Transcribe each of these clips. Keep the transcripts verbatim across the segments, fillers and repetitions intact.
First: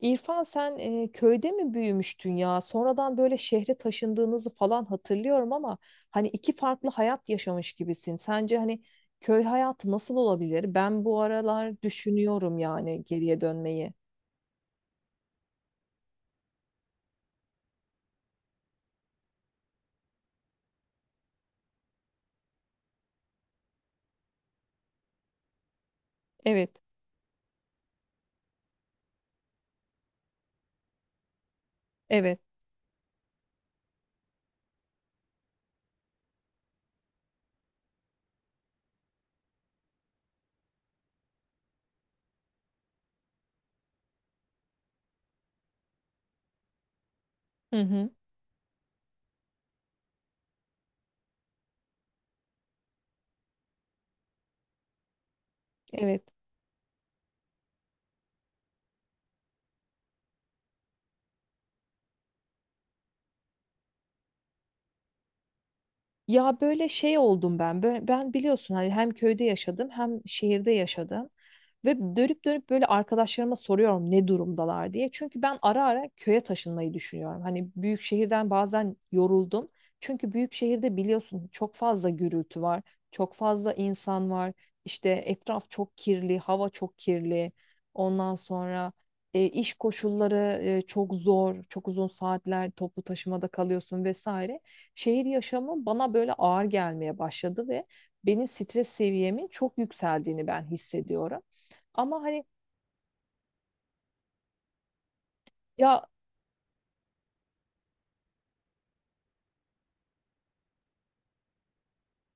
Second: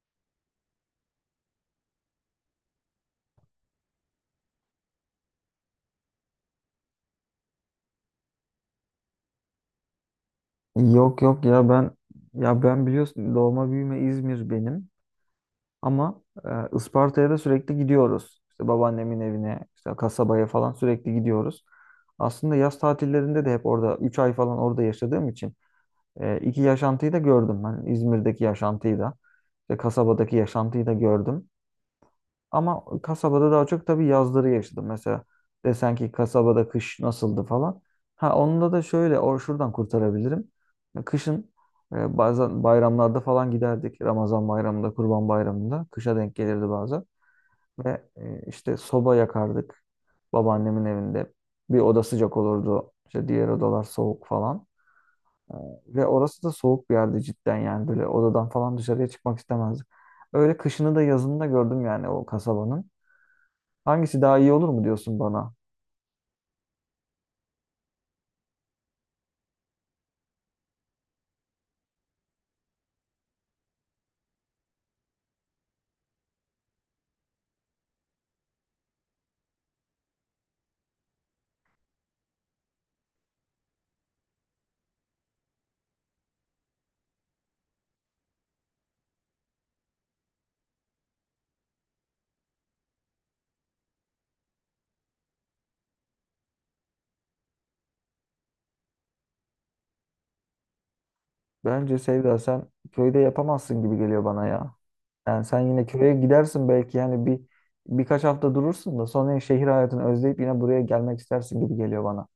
İrfan sen e, köyde mi büyümüştün ya? Sonradan böyle şehre taşındığınızı falan hatırlıyorum ama hani iki farklı hayat yaşamış gibisin. Sence hani köy hayatı nasıl olabilir? Ben bu Yok yok ya aralar ben düşünüyorum ya ben yani biliyorsun geriye doğma dönmeyi. büyüme İzmir benim ama e, Isparta'ya da sürekli gidiyoruz. İşte babaannemin evine, işte kasabaya falan sürekli gidiyoruz. Aslında yaz tatillerinde de hep orada üç ay falan orada yaşadığım için e, iki Evet, yaşantıyı da gördüm. Hani İzmir'deki yaşantıyı da, işte kasabadaki yaşantıyı da gördüm. evet. Ama kasabada daha çok tabii yazları yaşadım. Mesela desen ki kasabada kış nasıldı falan. Ha onunla da şöyle or şuradan kurtarabilirim. Kışın e, bazen bayramlarda falan giderdik. Ramazan bayramında, Kurban bayramında kışa denk gelirdi bazen. Hı Ve hı, e, işte soba yakardık babaannemin evinde. Bir oda sıcak olurdu. İşte diğer odalar soğuk falan. E, Ve evet. orası da soğuk bir yerdi cidden yani böyle odadan falan dışarıya çıkmak istemezdik. Öyle kışını da yazını da gördüm yani o kasabanın. Hangisi daha iyi olur mu diyorsun bana? Ya böyle şey oldum ben. Bö- Ben biliyorsun hani hem köyde yaşadım hem şehirde yaşadım. Ve dönüp dönüp böyle arkadaşlarıma soruyorum ne durumdalar diye. Çünkü ben ara ara köye taşınmayı düşünüyorum. Hani büyük şehirden bazen yoruldum. Çünkü büyük şehirde biliyorsun çok fazla gürültü var, çok fazla insan var. İşte etraf çok kirli, hava çok kirli. Ondan sonra e, iş koşulları e, çok zor, çok uzun saatler toplu taşımada kalıyorsun vesaire. Şehir yaşamı bana böyle ağır gelmeye başladı ve benim stres seviyemin çok yükseldiğini ben hissediyorum. Bence Ama Sevda hani sen köyde yapamazsın gibi geliyor bana ya. Yani sen yine ya köye gidersin belki yani bir birkaç hafta durursun da sonra şehir hayatını özleyip yine buraya gelmek istersin gibi geliyor bana.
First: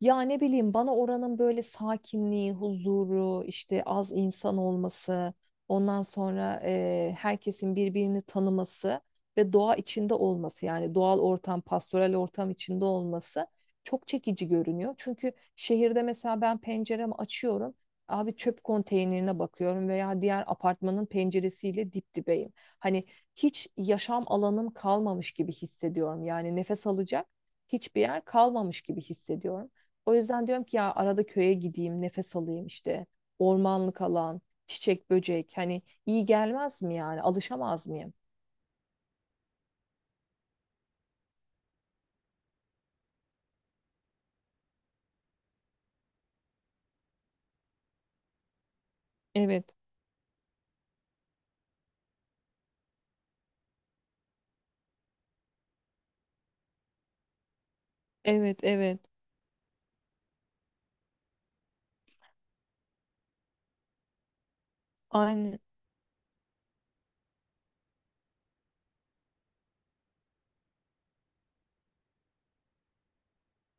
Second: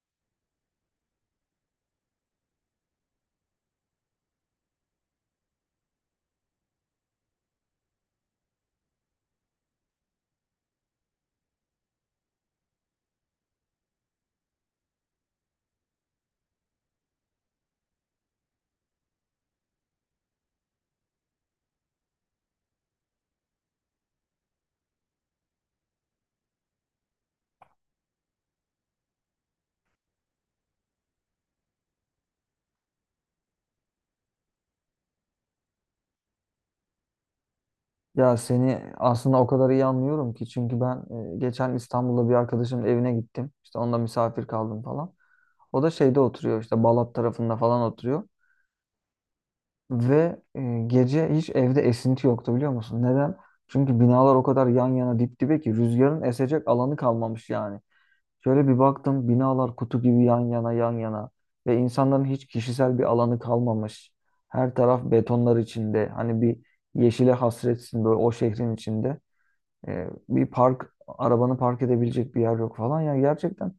Ya ne bileyim bana oranın böyle sakinliği, huzuru, işte az insan olması, ondan sonra eee, herkesin birbirini tanıması ve doğa içinde olması yani doğal ortam, pastoral ortam içinde olması çok çekici görünüyor. Çünkü şehirde mesela ben penceremi açıyorum, abi çöp konteynerine bakıyorum veya diğer apartmanın penceresiyle dip dibeyim. Hani hiç yaşam alanım kalmamış gibi hissediyorum. Yani nefes alacak hiçbir yer kalmamış gibi hissediyorum. O yüzden diyorum ki ya arada köye gideyim, nefes alayım işte. Ormanlık alan, çiçek, böcek hani iyi gelmez mi yani? Alışamaz mıyım? Ya seni aslında o kadar iyi anlıyorum ki çünkü ben e, geçen İstanbul'da bir arkadaşımın evine gittim. İşte onda misafir kaldım falan. O da şeyde oturuyor işte Balat tarafında falan oturuyor. Evet, Ve e, gece hiç evde esinti yoktu biliyor musun? Neden? Çünkü binalar o kadar yan yana dip dibe ki rüzgarın esecek alanı kalmamış yani. evet, Şöyle bir evet. baktım binalar kutu gibi yan yana yan yana ve insanların hiç kişisel bir alanı kalmamış. Her taraf betonlar Aynen. içinde hani bir yeşile hasretsin böyle o şehrin içinde. E, bir park arabanı park edebilecek bir yer yok falan ya gerçekten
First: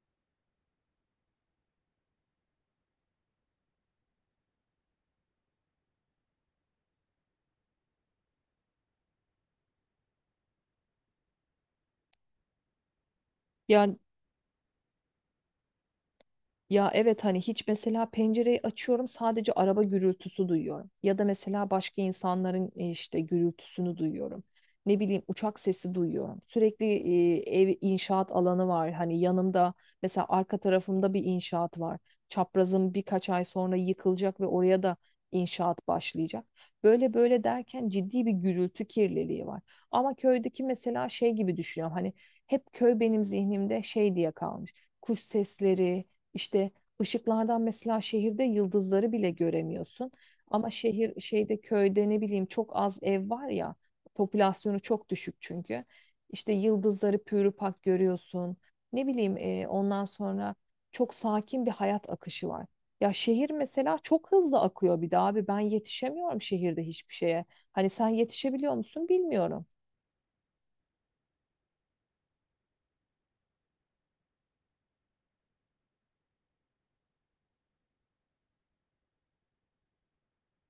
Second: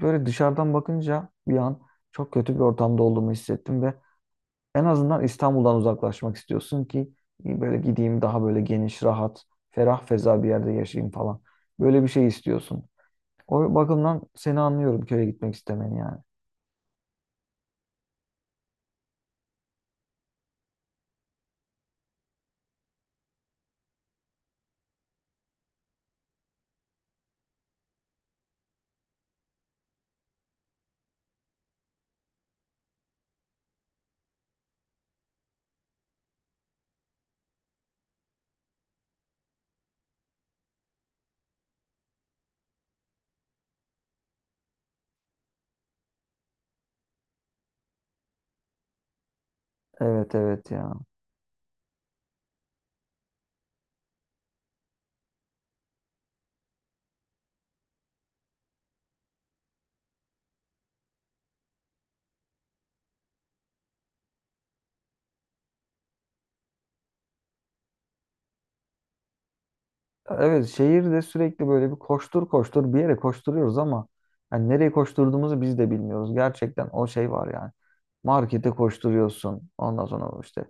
böyle dışarıdan bakınca bir an çok kötü bir ortamda olduğumu hissettim ve en azından İstanbul'dan uzaklaşmak istiyorsun ki böyle gideyim daha böyle geniş, rahat, ferah feza bir yerde yaşayayım falan. Böyle bir şey istiyorsun. O Ya bakımdan seni anlıyorum köye gitmek istemeni yani. Ya evet hani hiç mesela pencereyi açıyorum sadece araba gürültüsü duyuyorum. Ya da mesela başka insanların e, işte gürültüsünü duyuyorum. Ne bileyim uçak sesi duyuyorum. Sürekli e, ev inşaat alanı var. Hani yanımda mesela arka tarafımda bir inşaat var. Çaprazım birkaç ay sonra yıkılacak ve oraya da inşaat başlayacak. Böyle böyle derken ciddi bir gürültü kirliliği var. Ama köydeki mesela şey gibi düşünüyorum. Hani hep köy benim zihnimde şey diye kalmış. Kuş sesleri işte, ışıklardan mesela şehirde yıldızları bile göremiyorsun. Evet evet Ama ya. şehir şeyde köyde ne bileyim çok az ev var ya, popülasyonu çok düşük çünkü. İşte yıldızları pürüpak görüyorsun. Ne bileyim e, ondan sonra çok sakin bir hayat akışı var. Ya şehir mesela çok hızlı akıyor bir de abi ben yetişemiyorum şehirde hiçbir şeye. Hani sen yetişebiliyor musun bilmiyorum. Evet, şehirde sürekli böyle bir koştur koştur bir yere koşturuyoruz ama yani nereye koşturduğumuzu biz de bilmiyoruz. Gerçekten o şey var yani. Markete koşturuyorsun. Ondan sonra işte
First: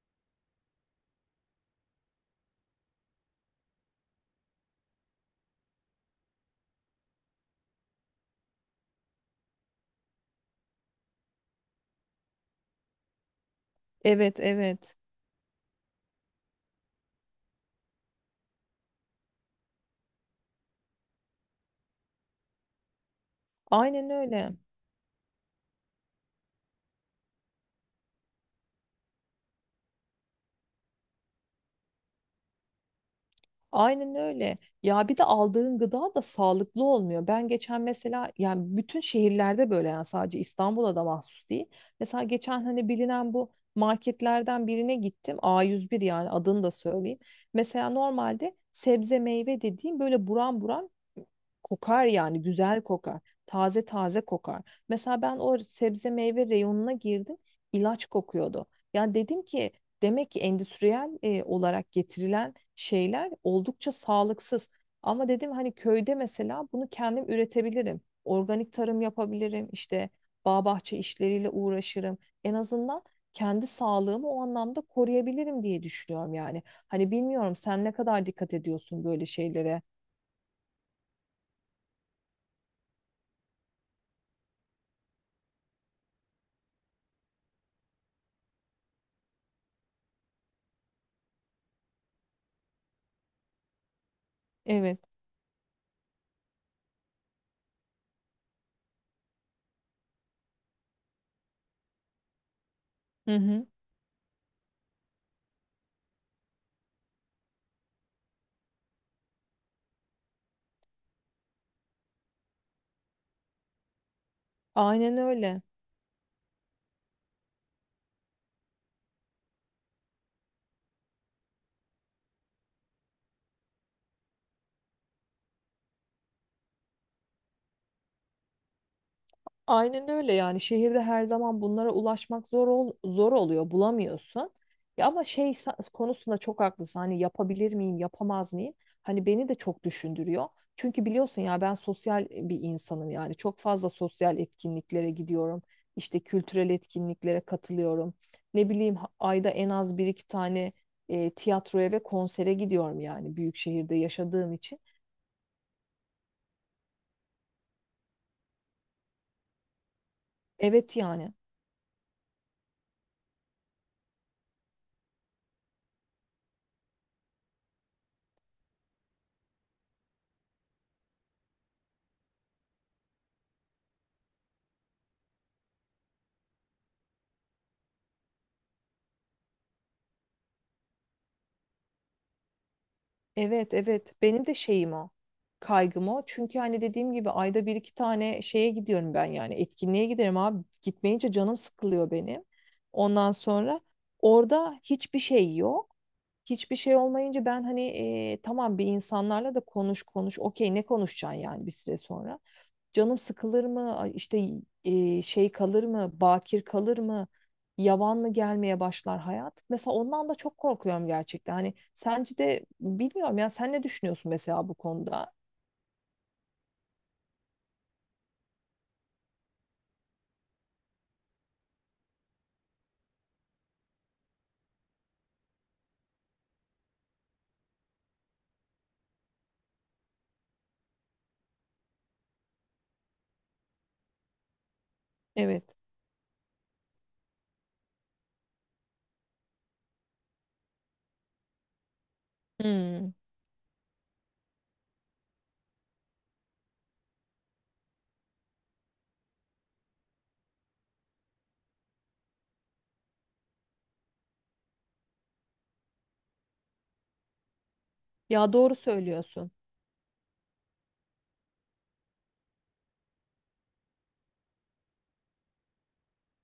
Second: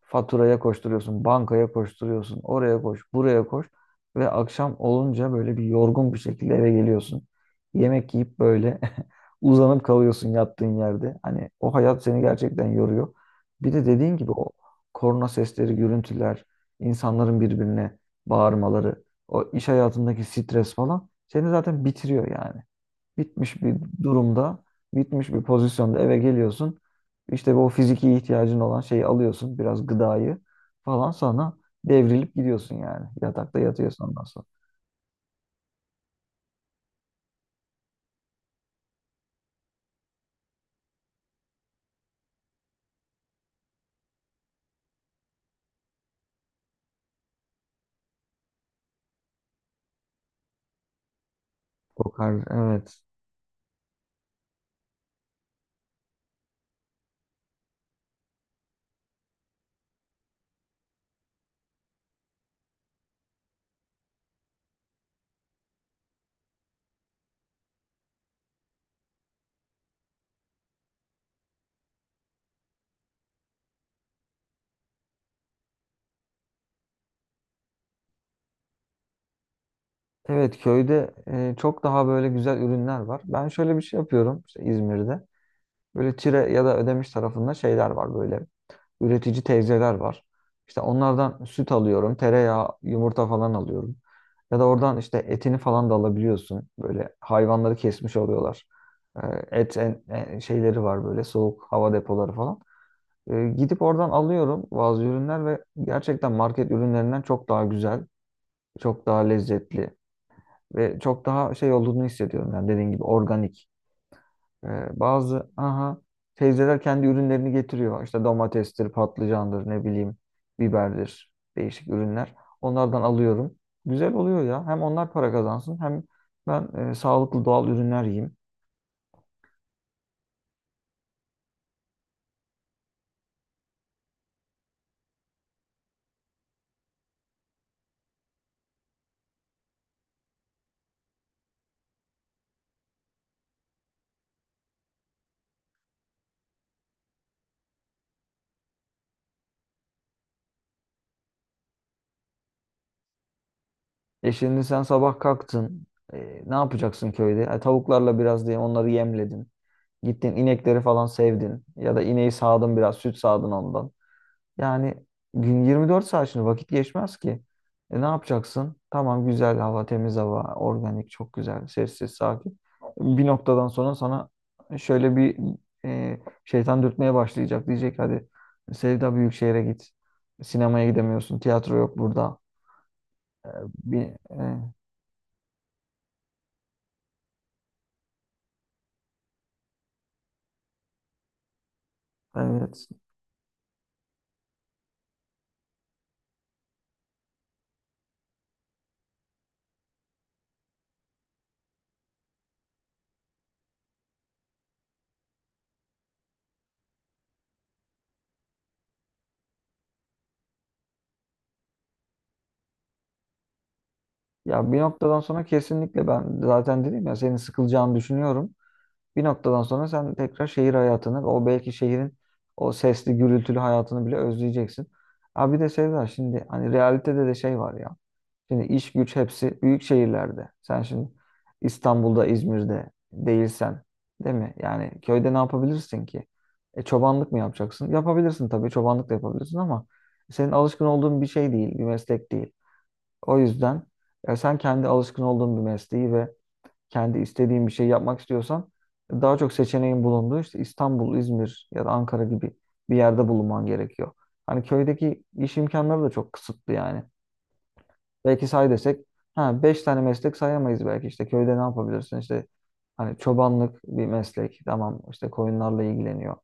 faturaya koşturuyorsun, bankaya koşturuyorsun, oraya koş, buraya koş ve akşam olunca böyle bir yorgun bir şekilde eve geliyorsun. Yemek yiyip böyle uzanıp kalıyorsun yattığın yerde. Hani o hayat seni gerçekten yoruyor. Bir de dediğin gibi Evet, o evet, korna sesleri, gürültüler, insanların birbirine bağırmaları, o iş hayatındaki stres falan seni zaten bitiriyor yani bitmiş bir aynen öyle. durumda, bitmiş bir pozisyonda eve geliyorsun. İşte bu fiziki ihtiyacın olan şeyi alıyorsun, biraz gıdayı falan sonra devrilip gidiyorsun yani. Yatakta yatıyorsun Aynen ondan sonra. öyle. Ya bir de aldığın gıda da sağlıklı olmuyor. Ben geçen mesela yani bütün şehirlerde böyle yani sadece İstanbul'a da mahsus değil. Mesela geçen hani bilinen bu marketlerden birine gittim. a yüz bir yani adını da söyleyeyim. Mesela normalde sebze meyve dediğim böyle buram buram kokar yani Kokar, güzel evet. kokar. Taze taze kokar. Mesela ben o sebze meyve reyonuna girdim. İlaç kokuyordu. Yani dedim ki, demek ki endüstriyel e, olarak getirilen şeyler oldukça sağlıksız. Ama dedim hani köyde mesela bunu kendim üretebilirim. Organik tarım yapabilirim. İşte bağ bahçe işleriyle uğraşırım. En azından kendi sağlığımı o anlamda koruyabilirim diye düşünüyorum yani. Hani bilmiyorum sen ne kadar dikkat ediyorsun böyle şeylere. Evet, köyde e, çok daha böyle güzel ürünler var. Ben şöyle bir şey yapıyorum işte İzmir'de. Böyle Çire ya da Ödemiş tarafında şeyler var böyle. Üretici teyzeler var. İşte onlardan süt alıyorum, tereyağı, yumurta falan alıyorum. Ya da oradan Evet. işte etini falan da alabiliyorsun. Böyle hayvanları kesmiş oluyorlar. Ee, Et en, en- şeyleri var böyle soğuk hava depoları falan. Hı Ee, hı. Gidip oradan alıyorum bazı ürünler ve gerçekten market ürünlerinden çok daha güzel, çok daha lezzetli ve çok daha şey olduğunu hissediyorum. Yani dediğin gibi organik. Ee, Aynen Bazı öyle. aha teyzeler kendi ürünlerini getiriyor. İşte domatestir, patlıcandır, ne bileyim, biberdir, değişik ürünler. Onlardan alıyorum. Güzel oluyor ya. Hem onlar para kazansın hem ben e, sağlıklı doğal ürünler yiyeyim. Aynen öyle yani şehirde her zaman bunlara ulaşmak zor ol- zor oluyor, bulamıyorsun. Ya ama şey sa- konusunda çok haklısın hani yapabilir miyim yapamaz mıyım? Hani beni de çok düşündürüyor. Çünkü biliyorsun ya ben sosyal e, bir insanım yani çok fazla sosyal etkinliklere gidiyorum. İşte kültürel etkinliklere katılıyorum. Ne bileyim ha- ayda en az bir iki tane e, tiyatroya ve konsere gidiyorum yani büyük şehirde E, yaşadığım şimdi için. sen sabah kalktın. E, ne yapacaksın köyde? E, tavuklarla biraz diye onları yemledin. Gittin inekleri Evet falan yani. sevdin. Ya da ineği sağdın biraz, süt sağdın ondan. Yani gün 24 saat şimdi vakit geçmez ki. E, ne yapacaksın? Tamam, güzel hava, temiz hava, organik çok güzel, sessiz, sakin. Bir noktadan sonra sana şöyle bir e, şeytan dürtmeye başlayacak. Diyecek hadi Sevda büyük şehre git. Sinemaya gidemiyorsun, tiyatro yok burada. Evet, evet, Bir, benim de e, şeyim o, kaygım o çünkü hani dediğim gibi ayda bir iki tane şeye gidiyorum ben, yani etkinliğe giderim abi, gitmeyince canım sıkılıyor benim. evet. Ondan sonra orada hiçbir şey yok, hiçbir şey olmayınca ben hani e, tamam, bir insanlarla da konuş konuş, okey ne konuşacaksın yani bir süre sonra canım sıkılır mı? Ay İşte e, şey kalır mı? Bakir kalır mı? Yavan mı gelmeye başlar hayat? Mesela ondan da çok korkuyorum gerçekten. Hani sence de bilmiyorum ya sen ne düşünüyorsun mesela Ya bu bir noktadan konuda? sonra kesinlikle ben zaten dedim ya senin sıkılacağını düşünüyorum. Bir noktadan sonra sen tekrar şehir hayatını, o belki şehrin o sesli, gürültülü hayatını bile özleyeceksin. Abi bir de Sevda şimdi hani realitede de şey var ya. Şimdi iş güç hepsi büyük şehirlerde. Sen şimdi İstanbul'da, İzmir'de değilsen, değil mi? Yani köyde ne Evet. yapabilirsin ki? E, çobanlık mı yapacaksın? Yapabilirsin tabii, çobanlık da yapabilirsin ama senin alışkın olduğun bir şey değil, bir meslek değil. Hmm. O yüzden e, sen kendi alışkın olduğun bir mesleği ve kendi istediğin bir şey yapmak istiyorsan daha çok seçeneğin bulunduğu işte İstanbul, İzmir ya da Ankara gibi bir yerde bulunman gerekiyor. Hani köydeki iş imkanları da çok kısıtlı yani. Belki Ya say doğru desek söylüyorsun. ha 5 tane meslek sayamayız belki, işte köyde ne yapabilirsin işte hani çobanlık bir meslek tamam işte koyunlarla ilgileniyor.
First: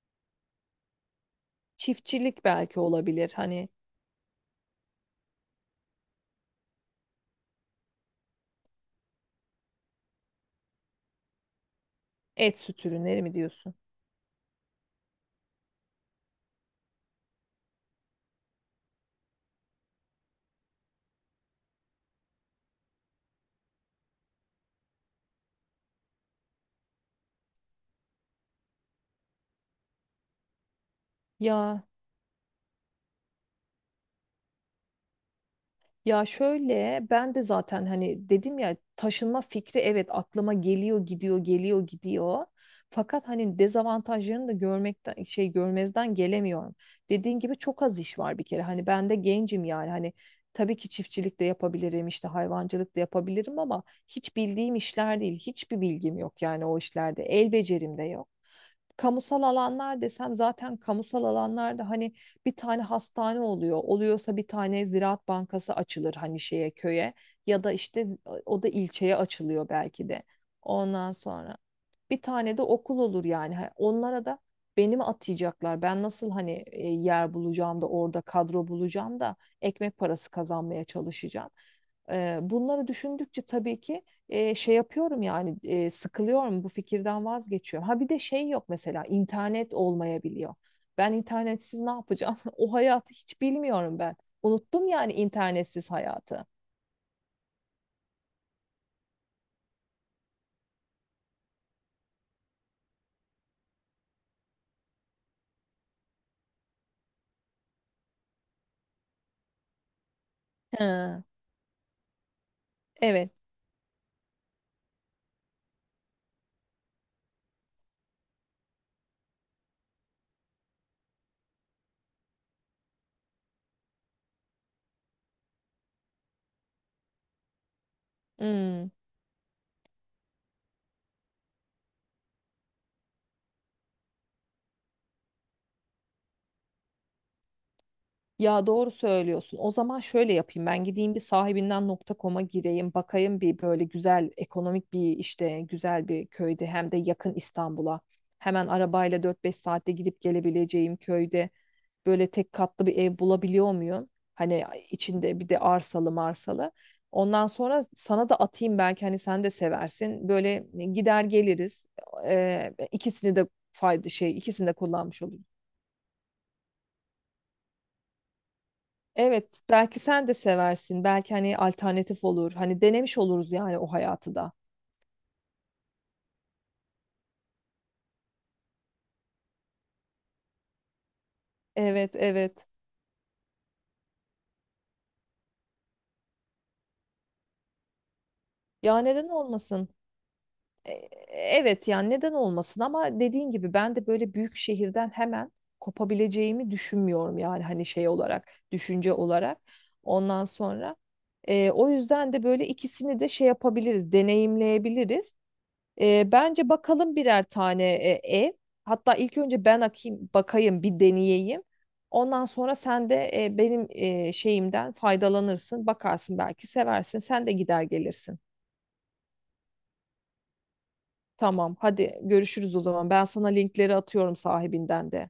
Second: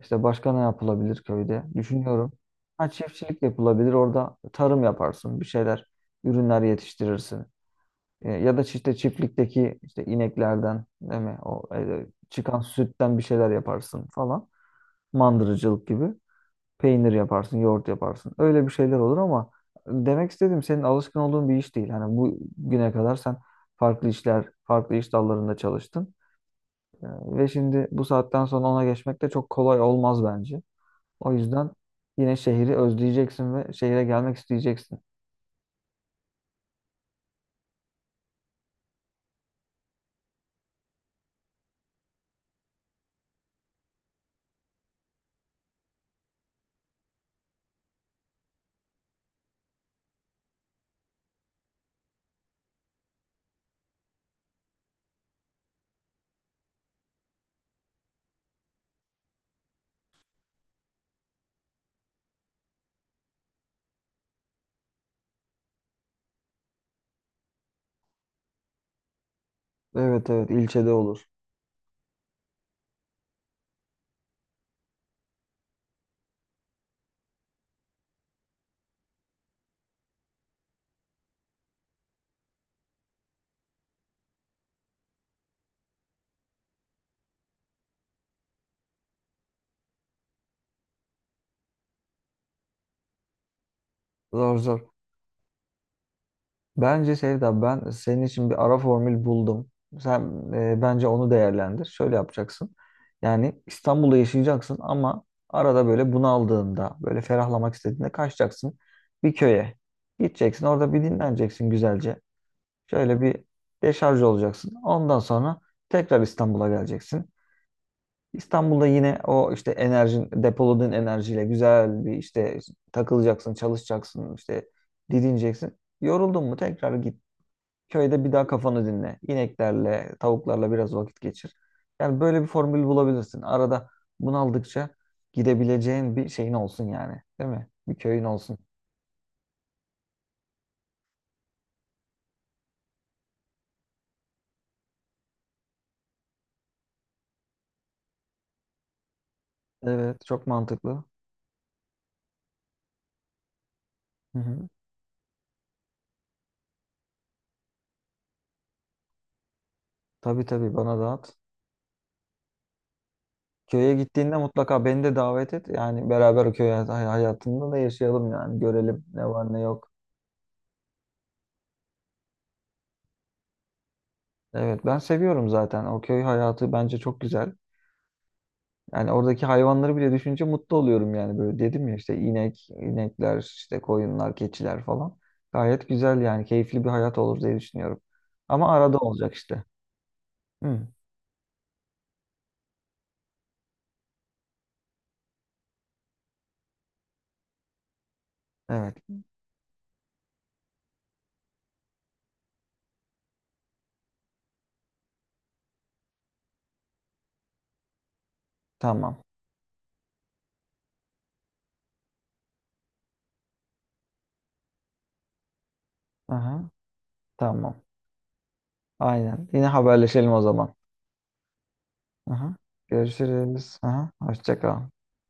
İşte başka ne yapılabilir köyde düşünüyorum. Çiftçilik belki Ha olabilir. çiftçilik Hani yapılabilir orada tarım yaparsın bir şeyler ürünler yetiştirirsin. E, Ya da işte çiftlikteki işte ineklerden değil mi? O e, et çıkan süt sütten ürünleri bir mi şeyler diyorsun? yaparsın falan. Mandırıcılık gibi. Peynir yaparsın, yoğurt yaparsın. Öyle bir şeyler olur ama demek istediğim senin alışkın olduğun bir iş değil. Hani bu güne kadar sen farklı işler, farklı iş dallarında çalıştın. E, Ve şimdi bu saatten sonra ona geçmek de çok kolay olmaz bence. O yüzden Ya yine şehri özleyeceksin ve şehire gelmek isteyeceksin. Ya şöyle ben de zaten hani dedim ya, taşınma fikri evet aklıma geliyor gidiyor, geliyor gidiyor. Fakat hani dezavantajlarını da görmekten, şey, görmezden gelemiyorum. Dediğin gibi çok az iş var bir kere. Hani ben de gencim yani, hani tabii ki çiftçilik de yapabilirim işte, hayvancılık da yapabilirim ama hiç bildiğim işler değil. Hiçbir bilgim yok yani o işlerde. El becerim de yok. Kamusal alanlar desem, zaten kamusal alanlarda hani bir tane hastane oluyor. Oluyorsa bir tane Ziraat Bankası açılır hani şeye, köye, ya da işte o da ilçeye açılıyor belki de. Evet evet, ilçede Ondan olur. sonra bir tane de okul olur yani. Ha, onlara da beni mi atayacaklar? Ben nasıl hani e, yer bulacağım da orada, kadro bulacağım da ekmek parası kazanmaya çalışacağım. Ee, bunları düşündükçe tabii ki e, şey yapıyorum yani, e, sıkılıyorum, bu fikirden vazgeçiyorum. Ha bir de şey yok, mesela internet olmayabiliyor. Ben internetsiz ne yapacağım? O hayatı hiç bilmiyorum ben. Zor Unuttum zor. yani internetsiz hayatı. Bence Sevda ben senin için bir ara formül buldum. Sen e, bence onu değerlendir. Şöyle yapacaksın. Yani İstanbul'da yaşayacaksın ama arada böyle bunaldığında, böyle ferahlamak istediğinde kaçacaksın bir köye. Gideceksin orada bir Ha, dinleneceksin güzelce. Şöyle evet. bir deşarj olacaksın. Ondan sonra tekrar İstanbul'a geleceksin. İstanbul'da yine o işte enerjin, depoladığın enerjiyle güzel bir işte takılacaksın, çalışacaksın, işte didineceksin. Yoruldun mu tekrar git. Köyde bir daha kafanı Hmm. dinle. İneklerle, tavuklarla biraz vakit geçir. Yani böyle bir formül bulabilirsin. Arada bunaldıkça gidebileceğin bir şeyin olsun yani. Değil mi? Bir köyün olsun. Ya doğru söylüyorsun. O zaman şöyle yapayım. Ben gideyim bir sahibinden nokta nokta nokta com'a gireyim. Bakayım bir böyle güzel ekonomik bir, işte, güzel bir köyde hem de yakın İstanbul'a. Hemen arabayla dört beş saatte Evet, gidip çok gelebileceğim mantıklı. köyde böyle tek katlı bir ev bulabiliyor muyum? Hı Hani hı. içinde bir de arsalı marsalı. Ondan sonra sana da atayım belki, hani sen de seversin. Tabii Böyle tabii, e, bana gider dağıt. geliriz. Ee, ikisini de Köye fayda, gittiğinde şey, ikisini de mutlaka beni de kullanmış olur. davet et. Yani beraber o köy hay- hayatında da yaşayalım yani. Görelim ne var ne Evet, yok. belki sen de seversin. Belki hani alternatif olur. Hani denemiş oluruz yani o hayatı da. Evet, ben seviyorum zaten. O köy hayatı bence çok güzel. Yani oradaki hayvanları bile düşünce mutlu oluyorum yani böyle dedim ya işte Evet, inek, evet. inekler, işte koyunlar, keçiler falan. Gayet güzel yani keyifli bir hayat olur diye düşünüyorum. Ama arada Ya neden olacak işte. olmasın? Hı, E- Evet yani neden olmasın, ama dediğin gibi ben de böyle büyük şehirden hemen kopabileceğimi düşünmüyorum yani, hani şey olarak, evet, düşünce olarak. Ondan sonra e, o yüzden de böyle ikisini de şey yapabiliriz, deneyimleyebiliriz. E, bence bakalım birer tane e, ev. Hatta tamam. ilk önce ben akayım, bakayım, bir deneyeyim. Ondan sonra sen de e, benim e, şeyimden faydalanırsın. Bakarsın belki Aha, seversin. Sen de tamam. gider gelirsin. Aynen. Yine haberleşelim o zaman. Tamam, hadi Aha, görüşürüz o zaman. Ben sana görüşürüz. linkleri Aha, atıyorum hoşça kal. sahibinden de.